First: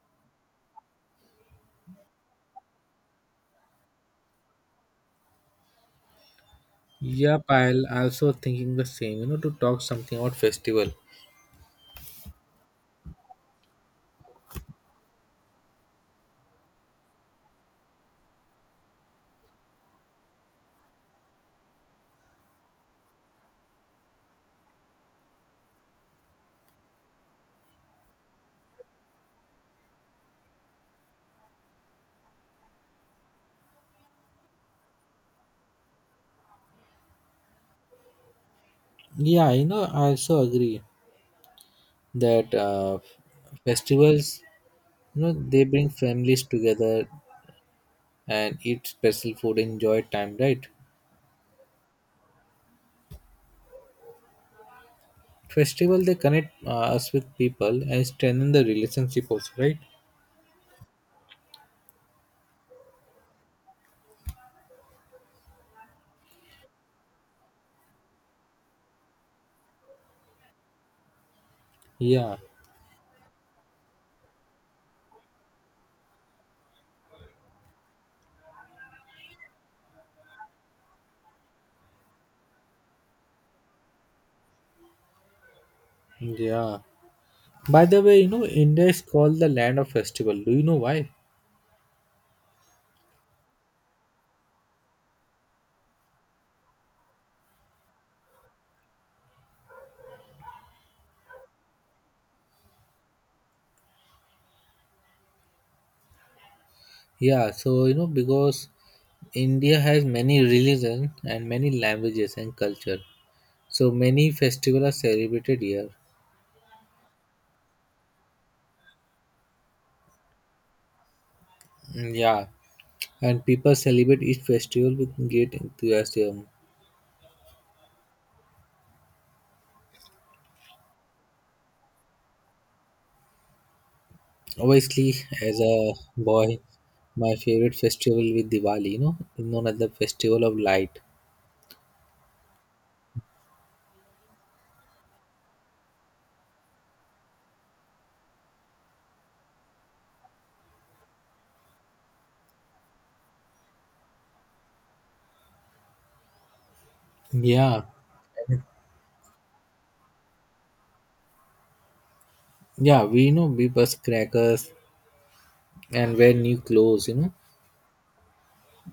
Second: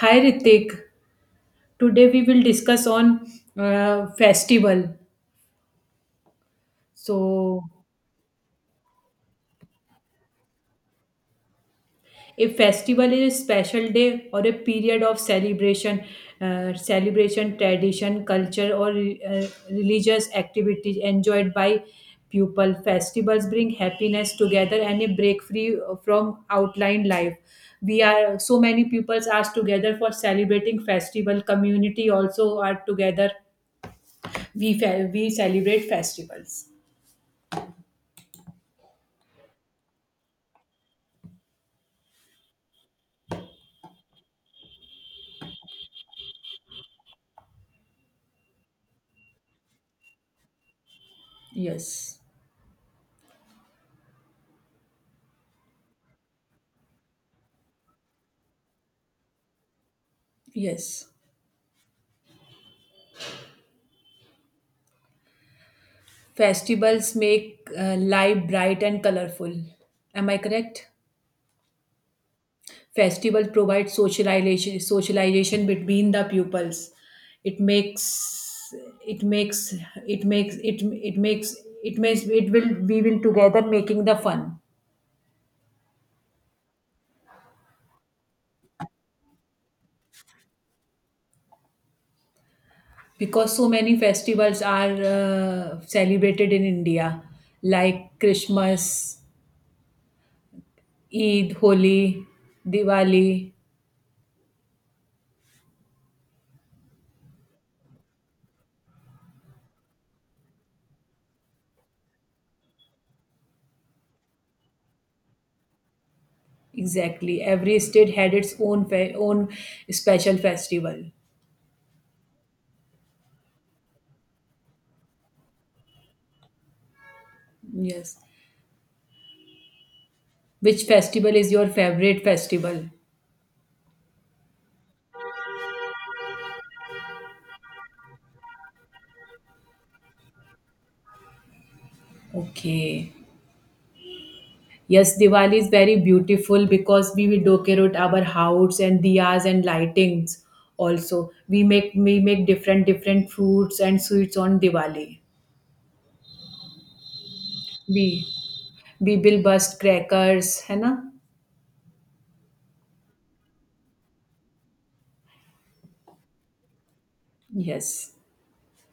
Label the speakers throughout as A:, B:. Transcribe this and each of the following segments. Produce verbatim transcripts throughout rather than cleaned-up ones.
A: Hi Ritik, today we will discuss on uh, festival.
B: Yep,
A: So,
B: I'll also thinking the same. You know, to talk something about festival.
A: a festival is a special day or a period of celebration, uh, celebration, tradition, culture, or uh, religious activities enjoyed by people. Festivals bring happiness together and a break free from outline life. We are so many peoples are together for celebrating festival. Community also are together. We fe- we celebrate festivals.
B: Yeah, you know, I also agree that uh, festivals, you know, they bring families together and eat special food, enjoy time, right?
A: Yes,
B: Festival they connect uh, us with people and strengthen the relationship also, right?
A: yes. Festivals make uh, life bright and colorful. Am I correct?
B: Yeah,
A: Festivals provide socialization, socialization between the pupils. It makes, it makes, it makes, it it makes, it makes, it will, we will together making the fun
B: yeah. By the way, you know, India is called the land of festival. Do you know why?
A: because so many festivals are uh, celebrated in India, like Christmas, Eid, Holi, Diwali.
B: Yeah, so you know because India has many religions and many languages and culture. So many festivals are celebrated here.
A: Exactly. Every state had its own fe- own special festival.
B: Mm, yeah, and people celebrate each festival with great enthusiasm.
A: Yes. Which festival is your favorite festival?
B: Obviously, as a boy, my favorite festival with Diwali, you know, known as the Festival of Light.
A: Okay. Yes, Diwali is very beautiful because we will decorate our house and diyas and lightings also. We make we make different different fruits and sweets on Diwali.
B: Yeah,
A: We we will bust crackers, है ना?
B: yeah, we you know we bust crackers and wear new clothes. you know,
A: Yes.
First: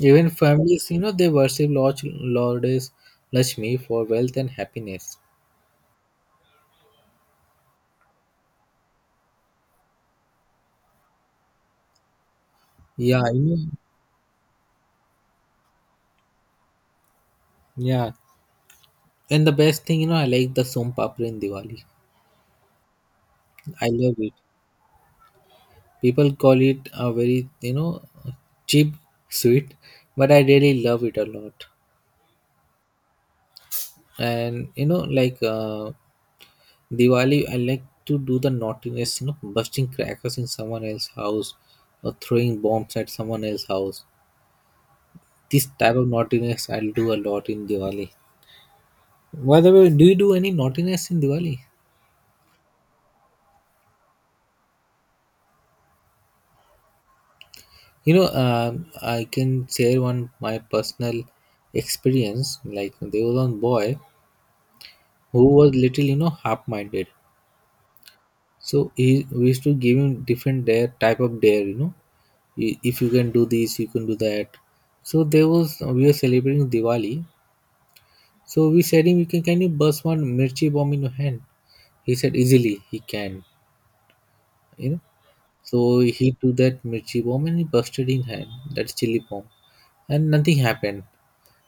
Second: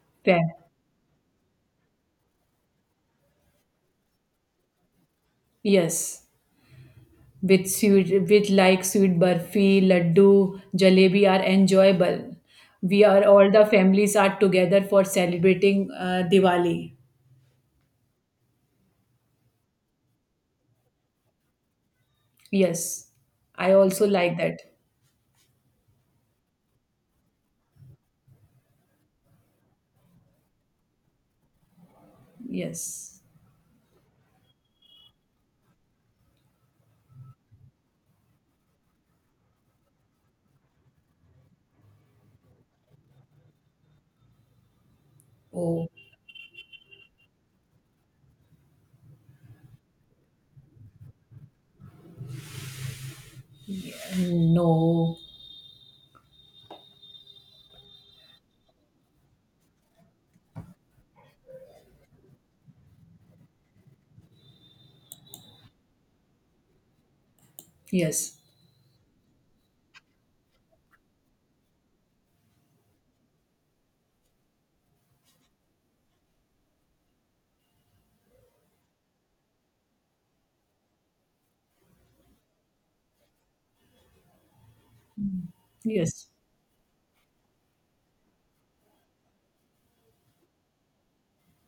B: Even
A: Fair.
B: families, you know, they worship Lord Lordess Lakshmi for wealth and happiness.
A: Yes. with sweet with like sweet burfi laddu jalebi are enjoyable. We
B: Yeah,
A: are
B: I
A: all
B: know.
A: the families are together for celebrating uh, diwali.
B: Yeah. And the best thing, you know, I like the som papri in Diwali.
A: Yes, I
B: I
A: also
B: love it.
A: like that.
B: People call it a very, you know, cheap sweet, but I really love it a lot.
A: Yes.
B: And you know, like uh, Diwali, I like to do the naughtiness, you know, busting crackers in someone else's house or throwing bombs at someone else's house. This
A: Oh.
B: type of naughtiness I'll do a lot in Diwali. By the way, do you do any naughtiness in Diwali?
A: Yeah. No.
B: You know, um, I can share one my personal experience. Like there was one boy who was little, you know, half-minded.
A: Yes.
B: So he we used to give him different dare type of dare. You know, i- if you can do this, you can do that. So there was we were celebrating Diwali. So we said him, you can can you burst one mirchi bomb in your hand? He said easily he can. You know, so
A: Yes.
B: he took that mirchi bomb and he busted in hand. That's chili bomb and nothing happened.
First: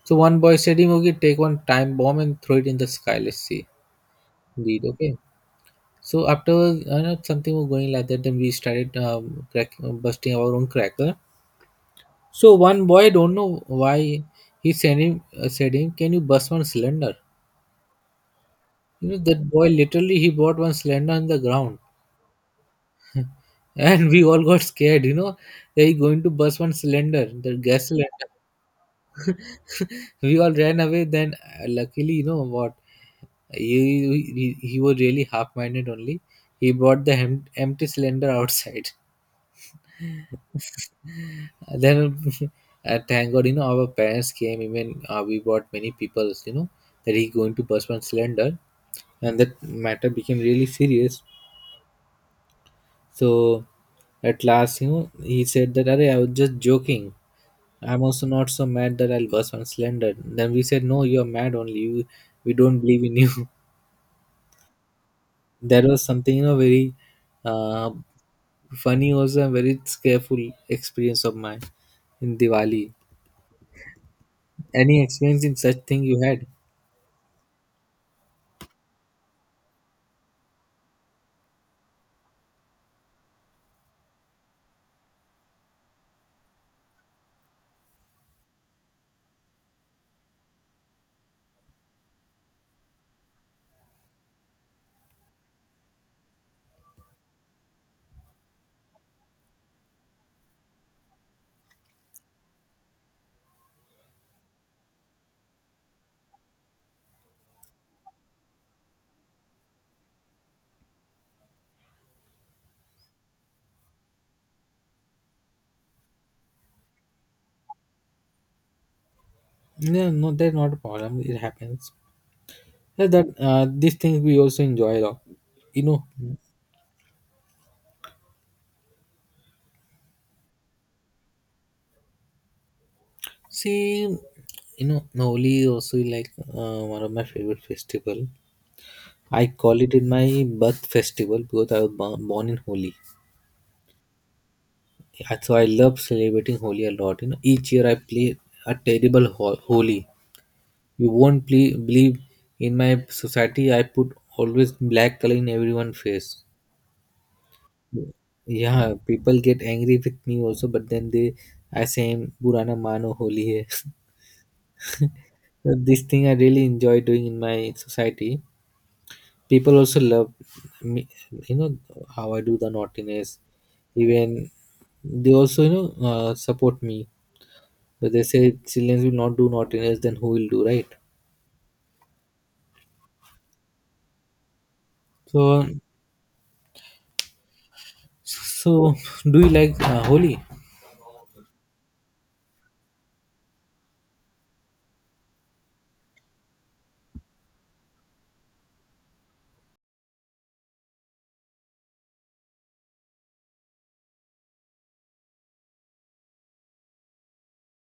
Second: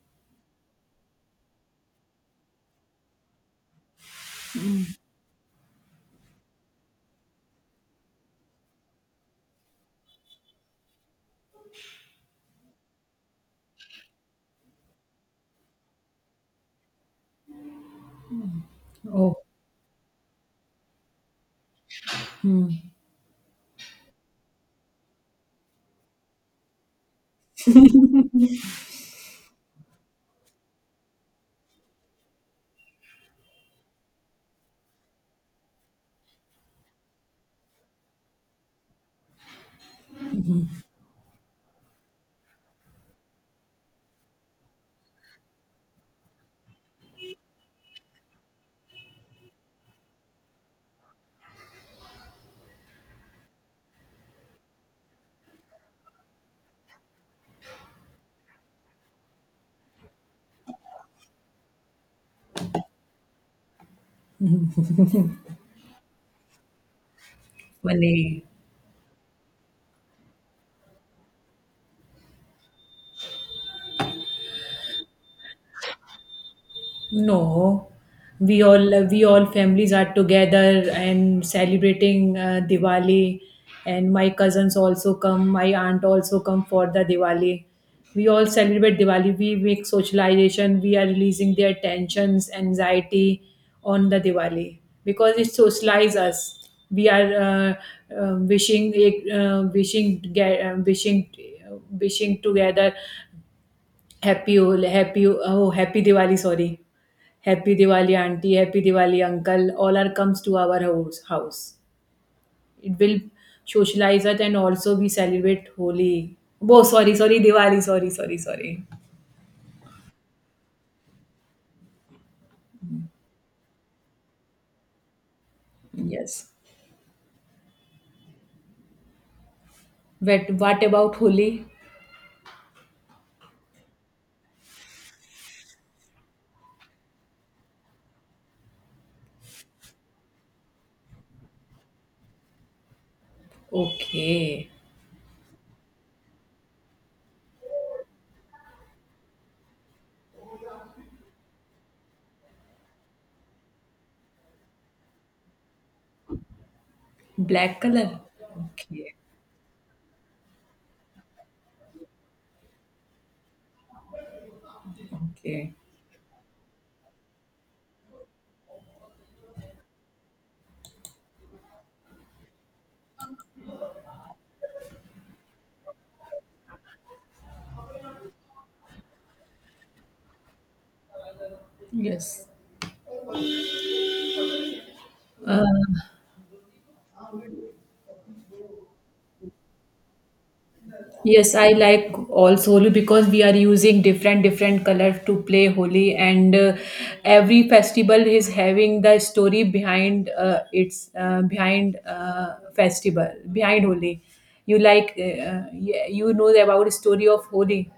B: So one boy said, "Him, okay, take one time bomb and throw it in the sky. Let's see. Indeed, okay." So afterwards, I know something was going like that. Then we started um, crack, uh, busting our own cracker. So one boy, don't know why, he sent him uh, said him, "Can you bust one cylinder?" You know
A: Oh.
B: that boy literally he bought one cylinder on the ground, and we all got scared. You know, they going to bust one cylinder, the gas cylinder. We all ran away, then uh, luckily you know what, he, he, he was really half-minded only. He brought the hem- empty cylinder outside. Then uh, thank god, you know our parents came. Even uh, we brought many people, you know that he going to burst one cylinder, and that matter became really serious. So at last, you know he said that, "Arey, I was just joking. I'm also not so mad that I will burst was slender." Then we said, "No, you're mad only. You, we don't believe in you." That was something, you know, very uh,
A: Funny.
B: funny also, and very scareful experience of mine in Diwali. Any experience in such thing you had?
A: No, we all we all families are together and celebrating uh, Diwali, and my cousins also come. My aunt also come for the Diwali. We all celebrate Diwali. We make socialization. We are releasing their tensions, anxiety on the Diwali because it socializes us. We are uh, uh, wishing, uh, wishing, toge- uh, wishing, uh, wishing together. Happy Hol- Happy oh Happy Diwali, sorry. Happy Diwali auntie, Happy Diwali uncle. All are comes to our house. house. It will socialize it and also we celebrate Holi. Oh, sorry, sorry, Diwali, sorry, sorry, sorry.
B: No, no, that's not a problem. It happens. Yeah, that uh, these things we also enjoy a lot. You know,
A: Yes. But what about Holi?
B: see, you know, Holi also like uh, one of my favorite festival. I call it in my birth festival because I was bo- born in Holi.
A: Okay.
B: Yeah, so I love celebrating Holi a lot. You know, each year I play a terrible ho- Holi. You won't ple- believe, in my society I put always black color in everyone's face.
A: Black color.
B: Yeah,
A: Okay.
B: people get angry with me also, but then they I say Purana Mano Holi hai. So
A: Okay.
B: this thing I really enjoy doing in my society. People also love me, you know how I do the naughtiness. Even they also, you know uh, support me, but they say children will not do naughtiness, then who will do, right?
A: Yes. Uh,
B: So so do you like uh, Holi?
A: Yes, I like also Holi because we are using different different colors to play Holi, and uh, every festival is having the story behind uh, its uh, behind uh, festival behind Holi. You like uh, uh, yeah, you know about story of Holi,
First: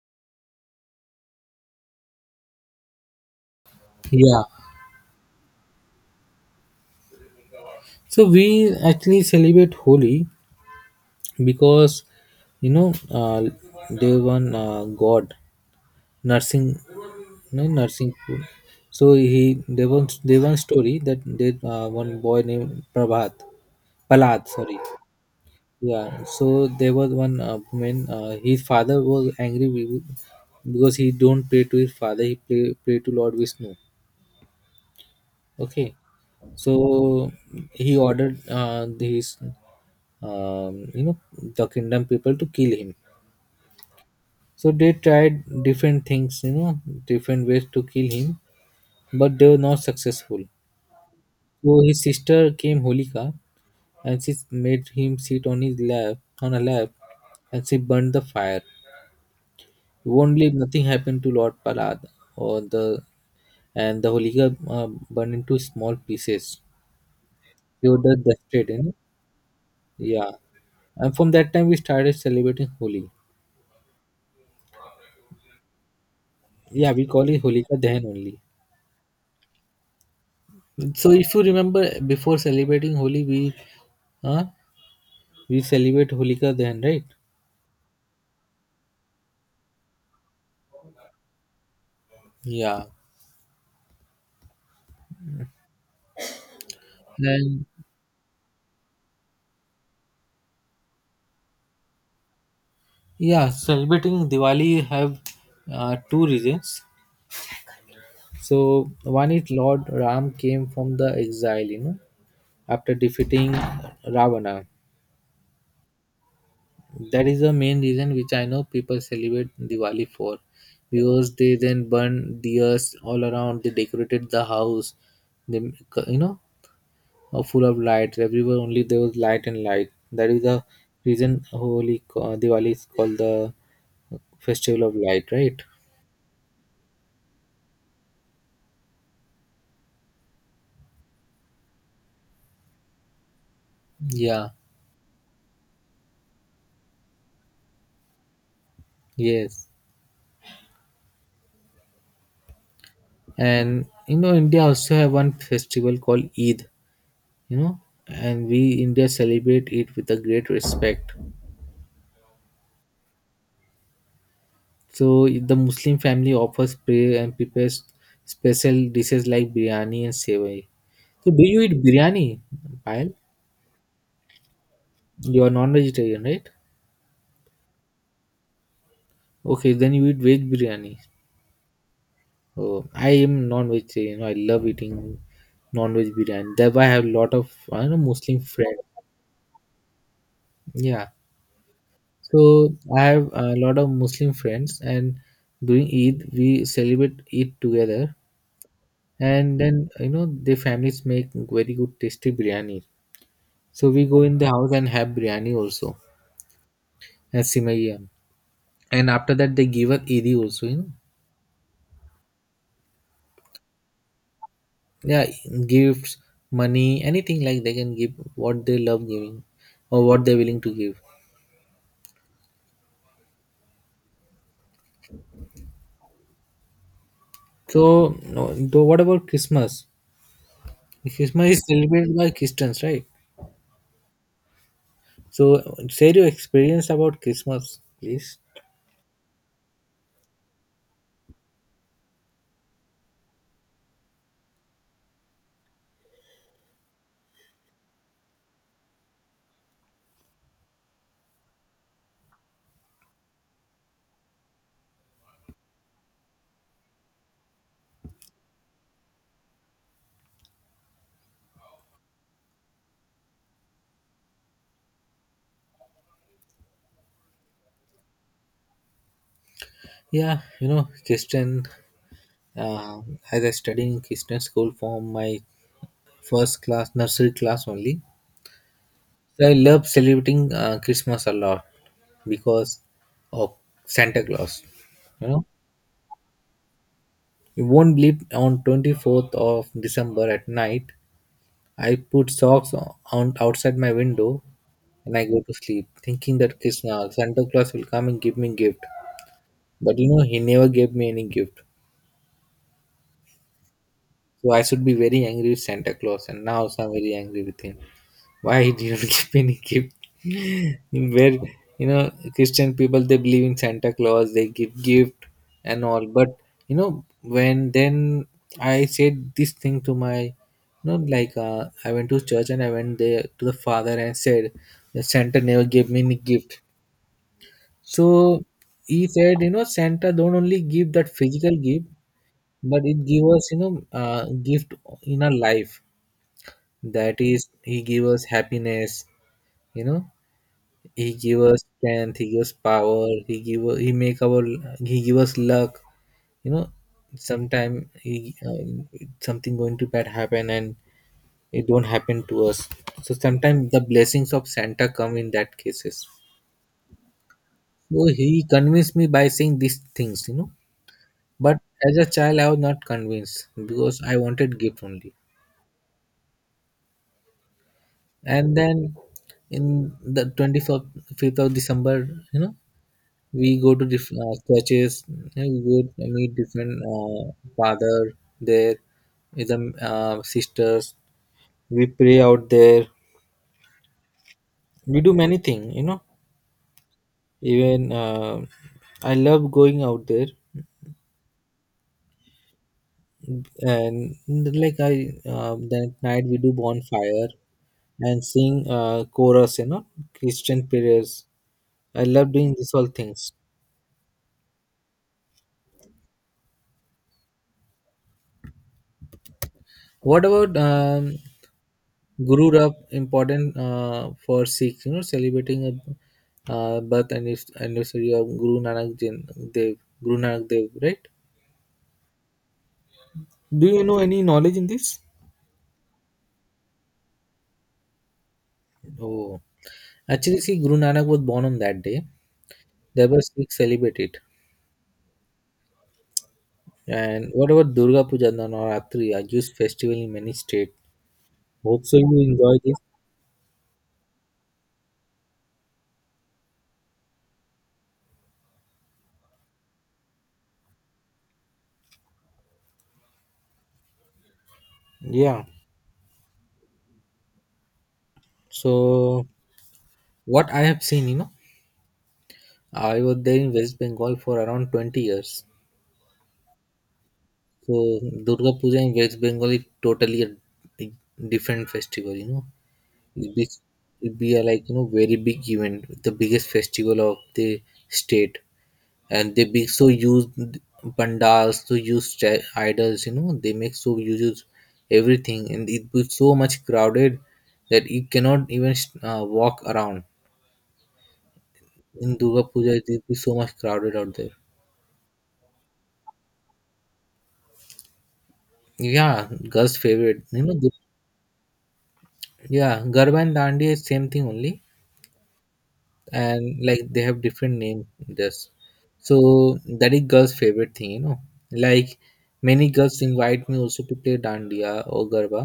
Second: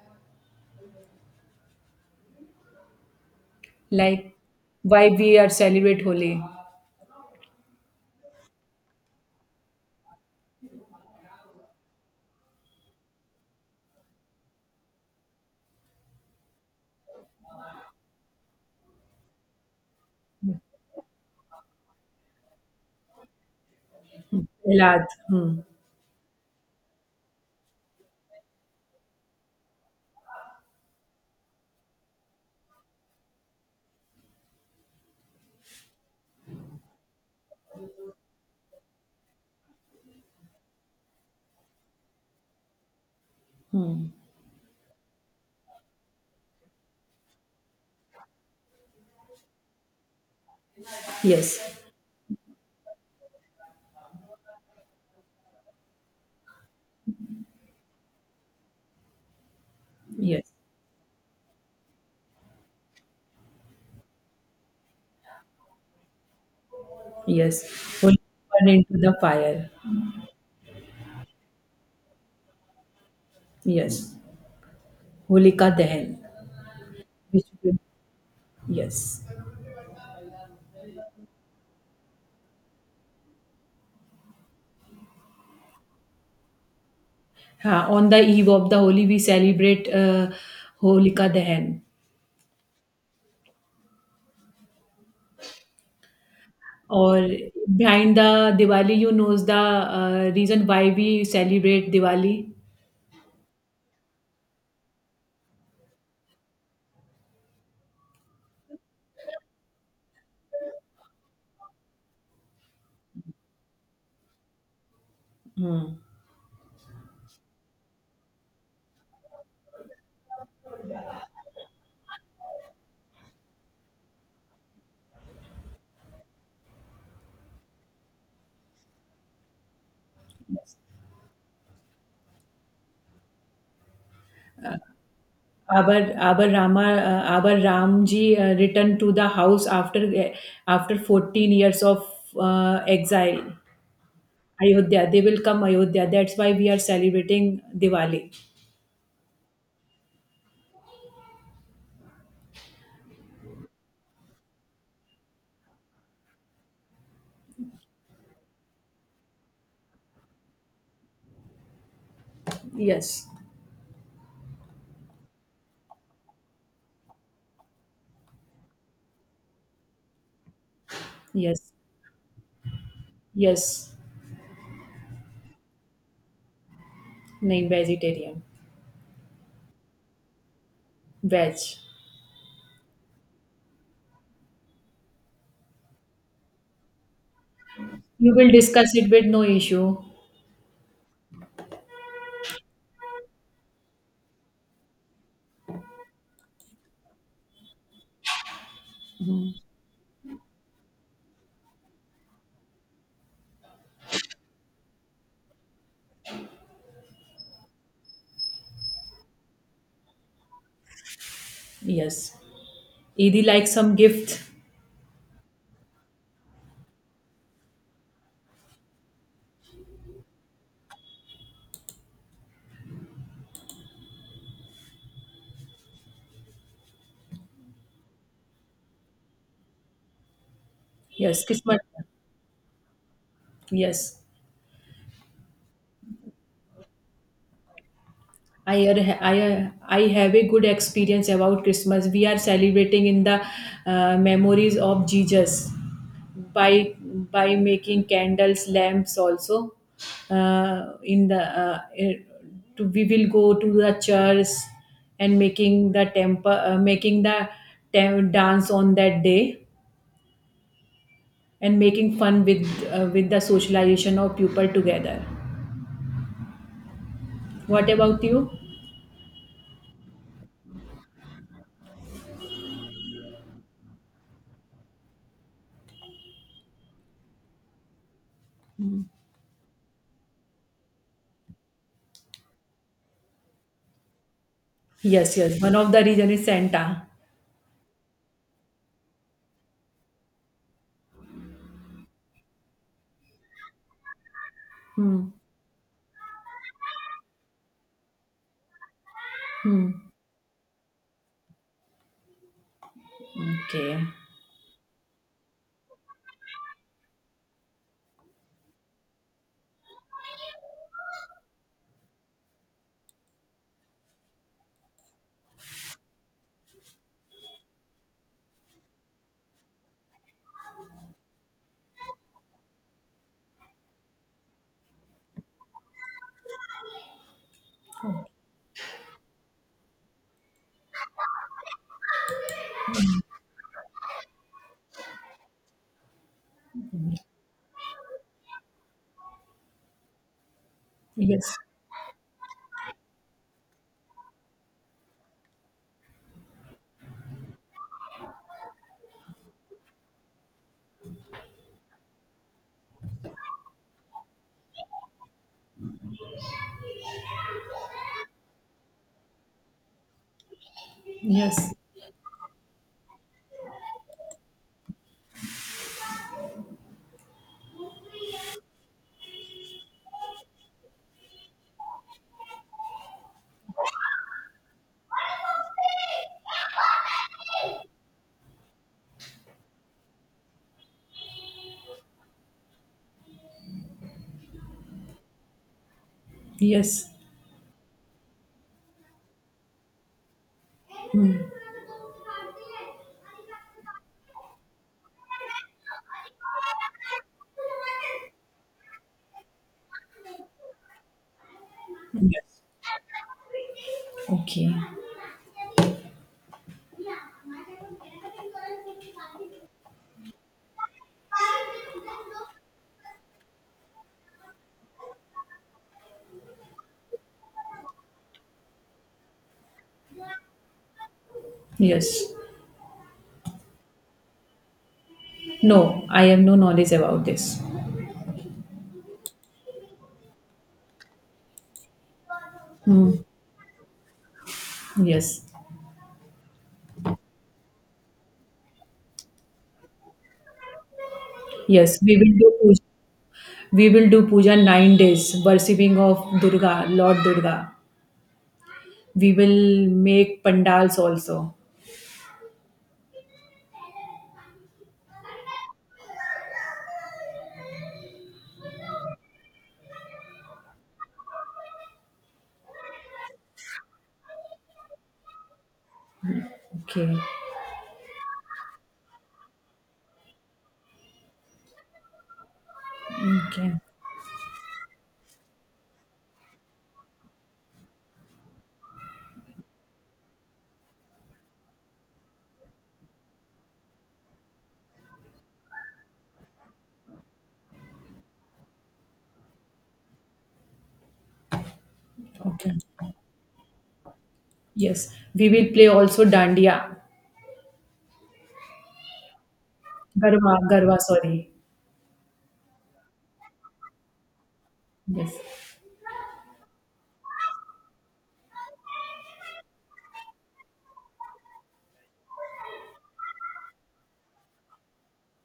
A: like
B: Yeah,
A: why we are celebrate Holi.
B: so we actually celebrate Holi because you know uh, there one uh, god Nursing. No, Nursing. So he, there was there one story that there uh, one boy named Prabhat. Palad, sorry.
A: Milad. Hmm.
B: Yeah, so there was one uh, woman. Uh, his father was angry with, because he don't pray to his father. He pray, pray to Lord Vishnu. Okay, so he ordered uh, these um, you know the kingdom people to kill him.
A: Hmm.
B: So they tried different things, you know, different ways to kill him, but they were not successful.
A: Yes.
B: So his sister came Holika, and she made him sit on his lap on a lap, and she burned the fire. Only
A: Yes.
B: nothing happened to Lord Parad, or the and the Holika uh, burned into small pieces.
A: Yes.
B: They were
A: Holi
B: just destroyed,
A: burned
B: you know?
A: into the fire.
B: Yeah. And from that time we started celebrating Holi.
A: Yes. Holika Dahan.
B: Yeah, we call it
A: Which
B: Holika
A: will-
B: Dahan only.
A: Yes.
B: So if you remember, before celebrating Holi we uh, we celebrate Holika Dahan, right?
A: हाँ, on the eve of the Holi we celebrate uh, Holika Dahan.
B: Yeah.
A: Or
B: And
A: behind the Diwali, you knows the uh, reason why we celebrate Diwali.
B: yeah, celebrating Diwali have uh, two reasons. So one is Lord Ram came from the exile, you know, after defeating Ravana. That is the main reason which I know people celebrate Diwali for, because they then burn deers all around, they decorated the house, they you know are full of lights everywhere. Only there was light and light, that is the reason Holy, uh, Diwali is called the Festival of Light, right?
A: Our our Rama uh, our Ramji uh, returned to the house after uh, after fourteen years of uh, exile.
B: Yeah.
A: Ayodhya, they will come Ayodhya. That's why we are celebrating Diwali.
B: Yes, and you know India also have one festival called Eid, you know and we India celebrate it with a great respect.
A: Yes,
B: So the Muslim family offers prayer and prepares special dishes like biryani and sevai. So do you
A: yes,
B: eat biryani, Payal?
A: yes.
B: You are non-vegetarian, right?
A: Nahin vegetarian,
B: Okay, then you eat veg biryani.
A: veg.
B: Oh, I am non-vegetarian. I love eating non-veg biryani. That's why I have a lot of I know
A: You
B: Muslim
A: will
B: friends.
A: discuss it with no issue.
B: Yeah. So I have a lot of Muslim friends, and during Eid we celebrate Eid together. And then you know their families make very good tasty biryani. So we go in the house and have biryani also, and simaiyam. And after that they give us Eid also, you know.
A: Yes. Idi like some gift.
B: Yeah, gifts, money, anything like they can give what they love giving or what they're willing to give. So, no, though what about Christmas?
A: Yes,
B: Christmas is
A: Christmas.
B: celebrated by Christians, right?
A: Yes.
B: So share your experience about Christmas, please.
A: I ar- I ar- I have a good experience about Christmas. We are celebrating in the uh, memories of Jesus by by making candles, lamps also. Uh, in the uh, eh, to, we will go to the church and making the temple, uh, making the tem- dance on that day and making fun with uh, with the socialization of people together. What about you?
B: Yeah, you know, Christian, uh, as I studied in Christian school from my first class, nursery class only. So I love celebrating uh, Christmas a lot because of Santa Claus. You
A: Yes,
B: know,
A: yes. One of the region is Santa.
B: you won't believe, on twenty-fourth of December at night, I put socks on outside my window and I
A: Hmm.
B: go to sleep thinking that Krishna, Santa Claus will come and give me gift.
A: Hmm.
B: But you know, he never gave me any gift.
A: Okay.
B: So I should be very angry with Santa Claus, and now so I'm very angry with him. Why he didn't give any gift? Where you know Christian people, they believe in Santa Claus, they give gift and all. But you know when then I said this thing to my, you know like uh, I went to church and I went there to the father and said that Santa never gave me any gift. So he said, you know Santa don't only give that physical gift, but it give us, you know uh, gift in our life. That is, he give us happiness, you know He give
A: Yes.
B: us strength. He gives power. He give he make our he give us luck. You know, sometime he uh, something going to bad happen, and it don't happen to us. So sometimes the blessings of Santa come in that cases. So he convinced me by saying these things, You know, but
A: Yes.
B: as a child I was not convinced because I wanted gift only. And then in the twenty fifth of December, you know, we go to different uh, churches. you know, we go meet different uh, father there, is a uh, sisters, we pray out there, we do many things, you know
A: Yes.
B: even uh, I love going out there, and like I uh, that night we do bonfire and sing uh, chorus, you know Christian prayers. I love doing
A: Yes.
B: these all things.
A: Okay.
B: What about um, Guru Rap important uh, for Sikhs? You know, celebrating a uh, birth anniv- anniversary of Guru Nanak Jin, Dev, Guru Nanak Dev, right?
A: Yes.
B: Do you know any knowledge in this?
A: No, I have no knowledge about this.
B: Oh, actually, see, Guru Nanak was born on that day.
A: Hmm.
B: Therefore, Sikhs celebrate it.
A: Yes.
B: And what about Durga Puja and Navaratri, a huge festival in many states? Hope so
A: Yes.
B: you
A: We will do
B: enjoy this.
A: puja. We will do puja nine days, worshipping of Durga, Lord Durga. We will make pandals also.
B: Yeah. So what I have seen, you know, I was there in West Bengal for around twenty years.
A: Okay.
B: So Durga Puja in West Bengal is totally a a different festival, you know. This
A: Okay.
B: will be a, like you know very big event, the biggest festival of the state, and they big so use pandals, so use sta- idols, you know. They make so you use everything, and it was so much crowded that you cannot even uh, walk around. In Durga Puja,
A: Okay.
B: it will be so much crowded out there.
A: Yes, we will play also dandiya,
B: Yeah, girls' favorite, you
A: garba,
B: know. the-
A: garba, sorry.
B: Yeah, Garba and Dandi is same thing only,
A: Yes.
B: and like they have different name just, so that is girls favorite thing, you know like many girls invite me also to play dandiya or garba,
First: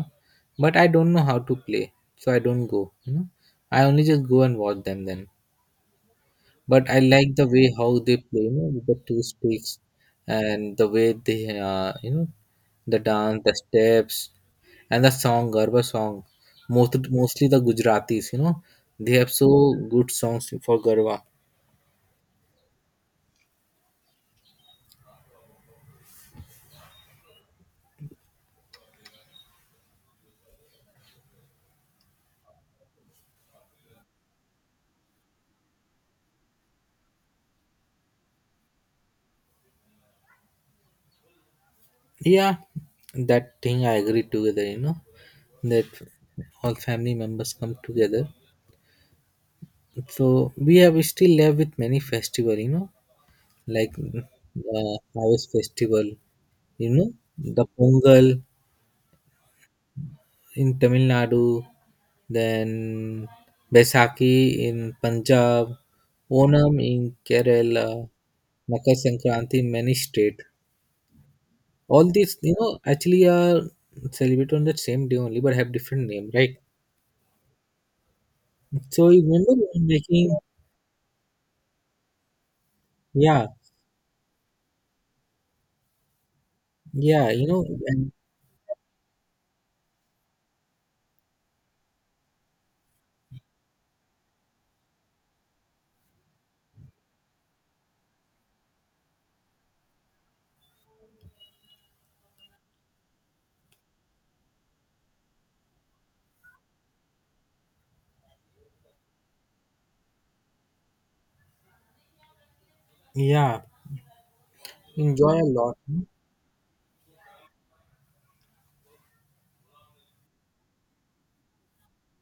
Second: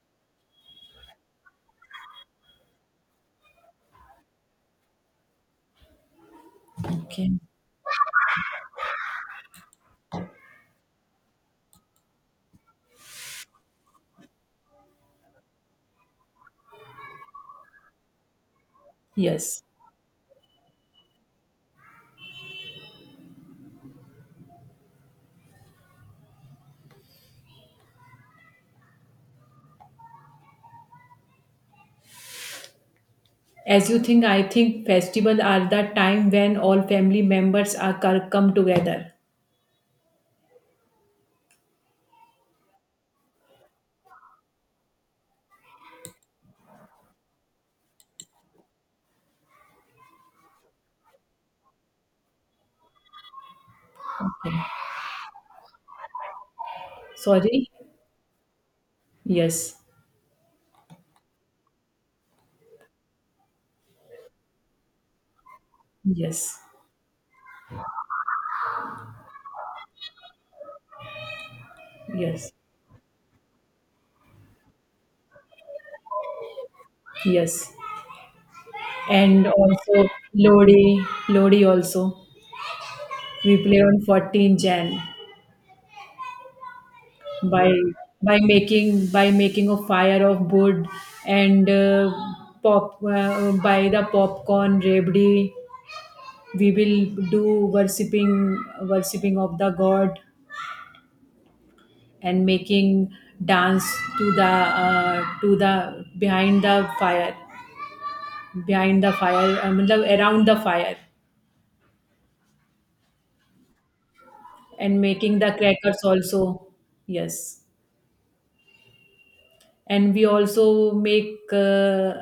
B: but I don't know how to play, so I don't go, you know I only just go and watch them then. But I
A: Okay.
B: like the way how they play, you know with the two sticks, and the way they, uh, you know the dance, the steps, and the song, garba song. most, mostly the Gujaratis, you know they have so
A: Yes.
B: good songs for garba.
A: As you think, I think festival are the time when all family members are co- come together.
B: Yeah, that thing I agree, together, you know, that all family members come together. So we have still left with many festival, you know, like
A: Okay.
B: uh, harvest festival, you know, the
A: Sorry.
B: Pongal
A: Yes.
B: in Tamil Nadu, then Baisakhi in Punjab,
A: Yes.
B: Onam in Kerala, Makar Sankranti in many state. All these,
A: Yes.
B: you know, actually are celebrated on the same day only, but have different name, right?
A: Yes.
B: So you
A: And
B: remember we were
A: also
B: making,
A: Lodi, Lodi also.
B: yeah,
A: We play on fourteen Jan.
B: yeah, you know,
A: by
B: and
A: by making by making a fire of wood and uh, pop uh, by the popcorn rabdi we will do worshipping worshipping of the god and making dance to the uh, to the behind the fire behind the fire, I mean, around the fire,
B: yeah,
A: and
B: enjoy
A: making
B: a
A: the
B: lot.
A: crackers
B: Hmm?
A: also. Yes. And we also make uh,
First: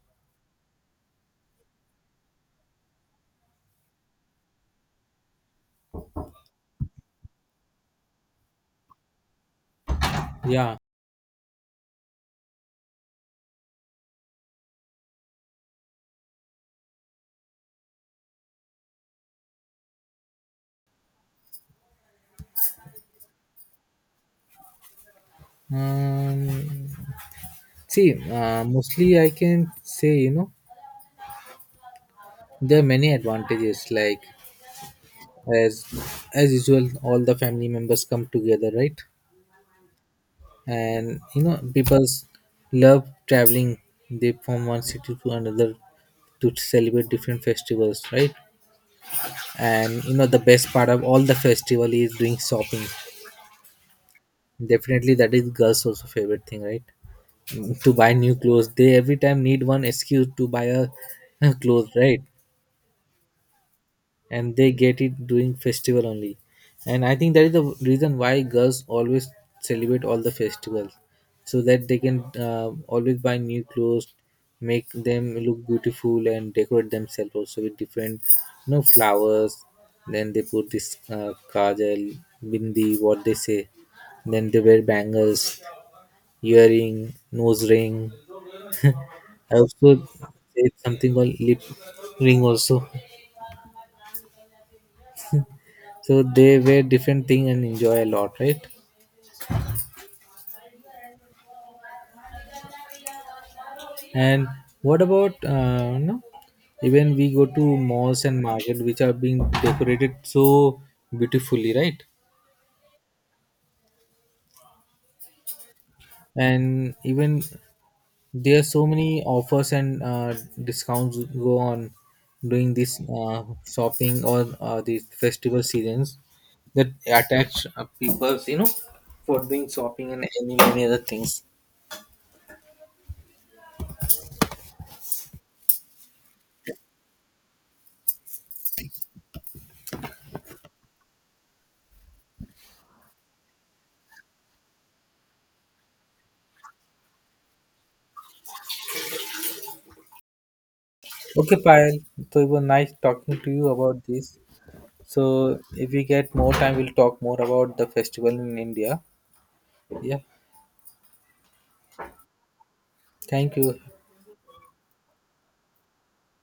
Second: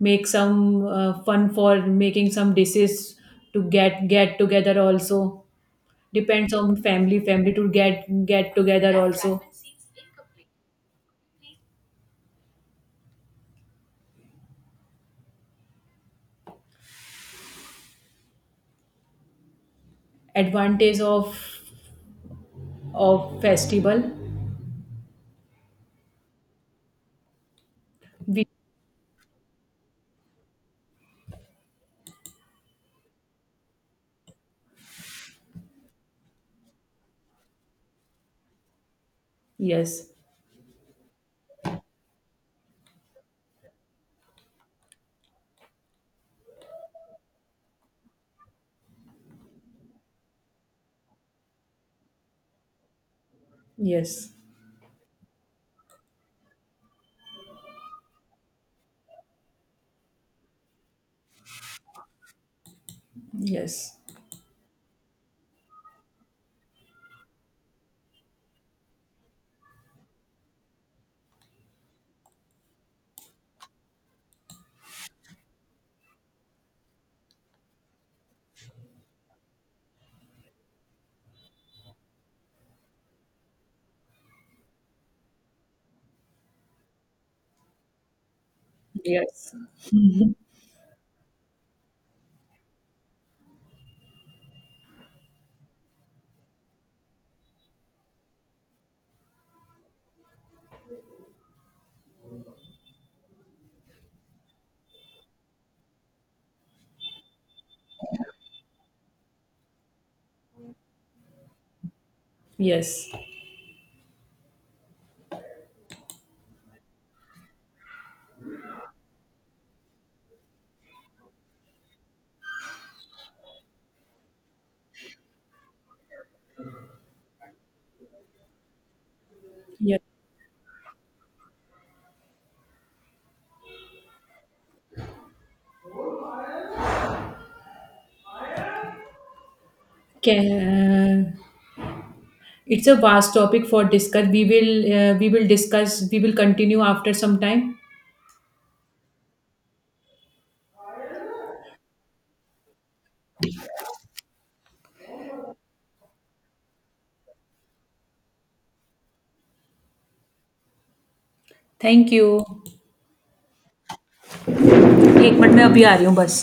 A: make some uh, fun for making some dishes to get get together also, depends on family family to get get together also,
B: Yeah.
A: advantage of of festival,
B: Um, see,
A: we,
B: uh, mostly I can say, you know, there are many advantages. Like as as usual, all the family members come together, right?
A: yes,
B: And you know, people love traveling. They from one city to another to celebrate different festivals, right? And you know, the best part of all the festival is doing shopping.
A: yes,
B: Definitely, that is girls' also favorite thing, right? To buy new clothes, they every time need one excuse to buy a, a clothes, right?
A: yes,
B: And they get it during festival only, and I think that is the reason why girls always celebrate all the festivals, so that they can uh, always buy new clothes, make them look beautiful, and decorate themselves also with different, you know, flowers. Then they put this uh, kajal, bindi, what they say. Then they wear bangles, earring, nose ring. I
A: yes,
B: also did something called lip ring also. So they wear different thing and enjoy a lot, right? And what about uh, no? Even we go to malls and market which are being decorated so beautifully, right?
A: yes,
B: And even there are so many offers and uh, discounts go on during this uh, shopping or uh, the festival seasons, that attach uh, people's, you know, for doing
A: yes,
B: shopping and any many other things.
A: can, uh, it's a vast topic for discuss. We will uh, we will discuss. We will continue after some time.
B: Okay, Payal. So it was nice talking to you about this. So if we get more time, we'll talk more about the festival in India. Yeah.
A: Thank you.
B: Thank you.
A: एक minute में अभी आ रही हूँ बस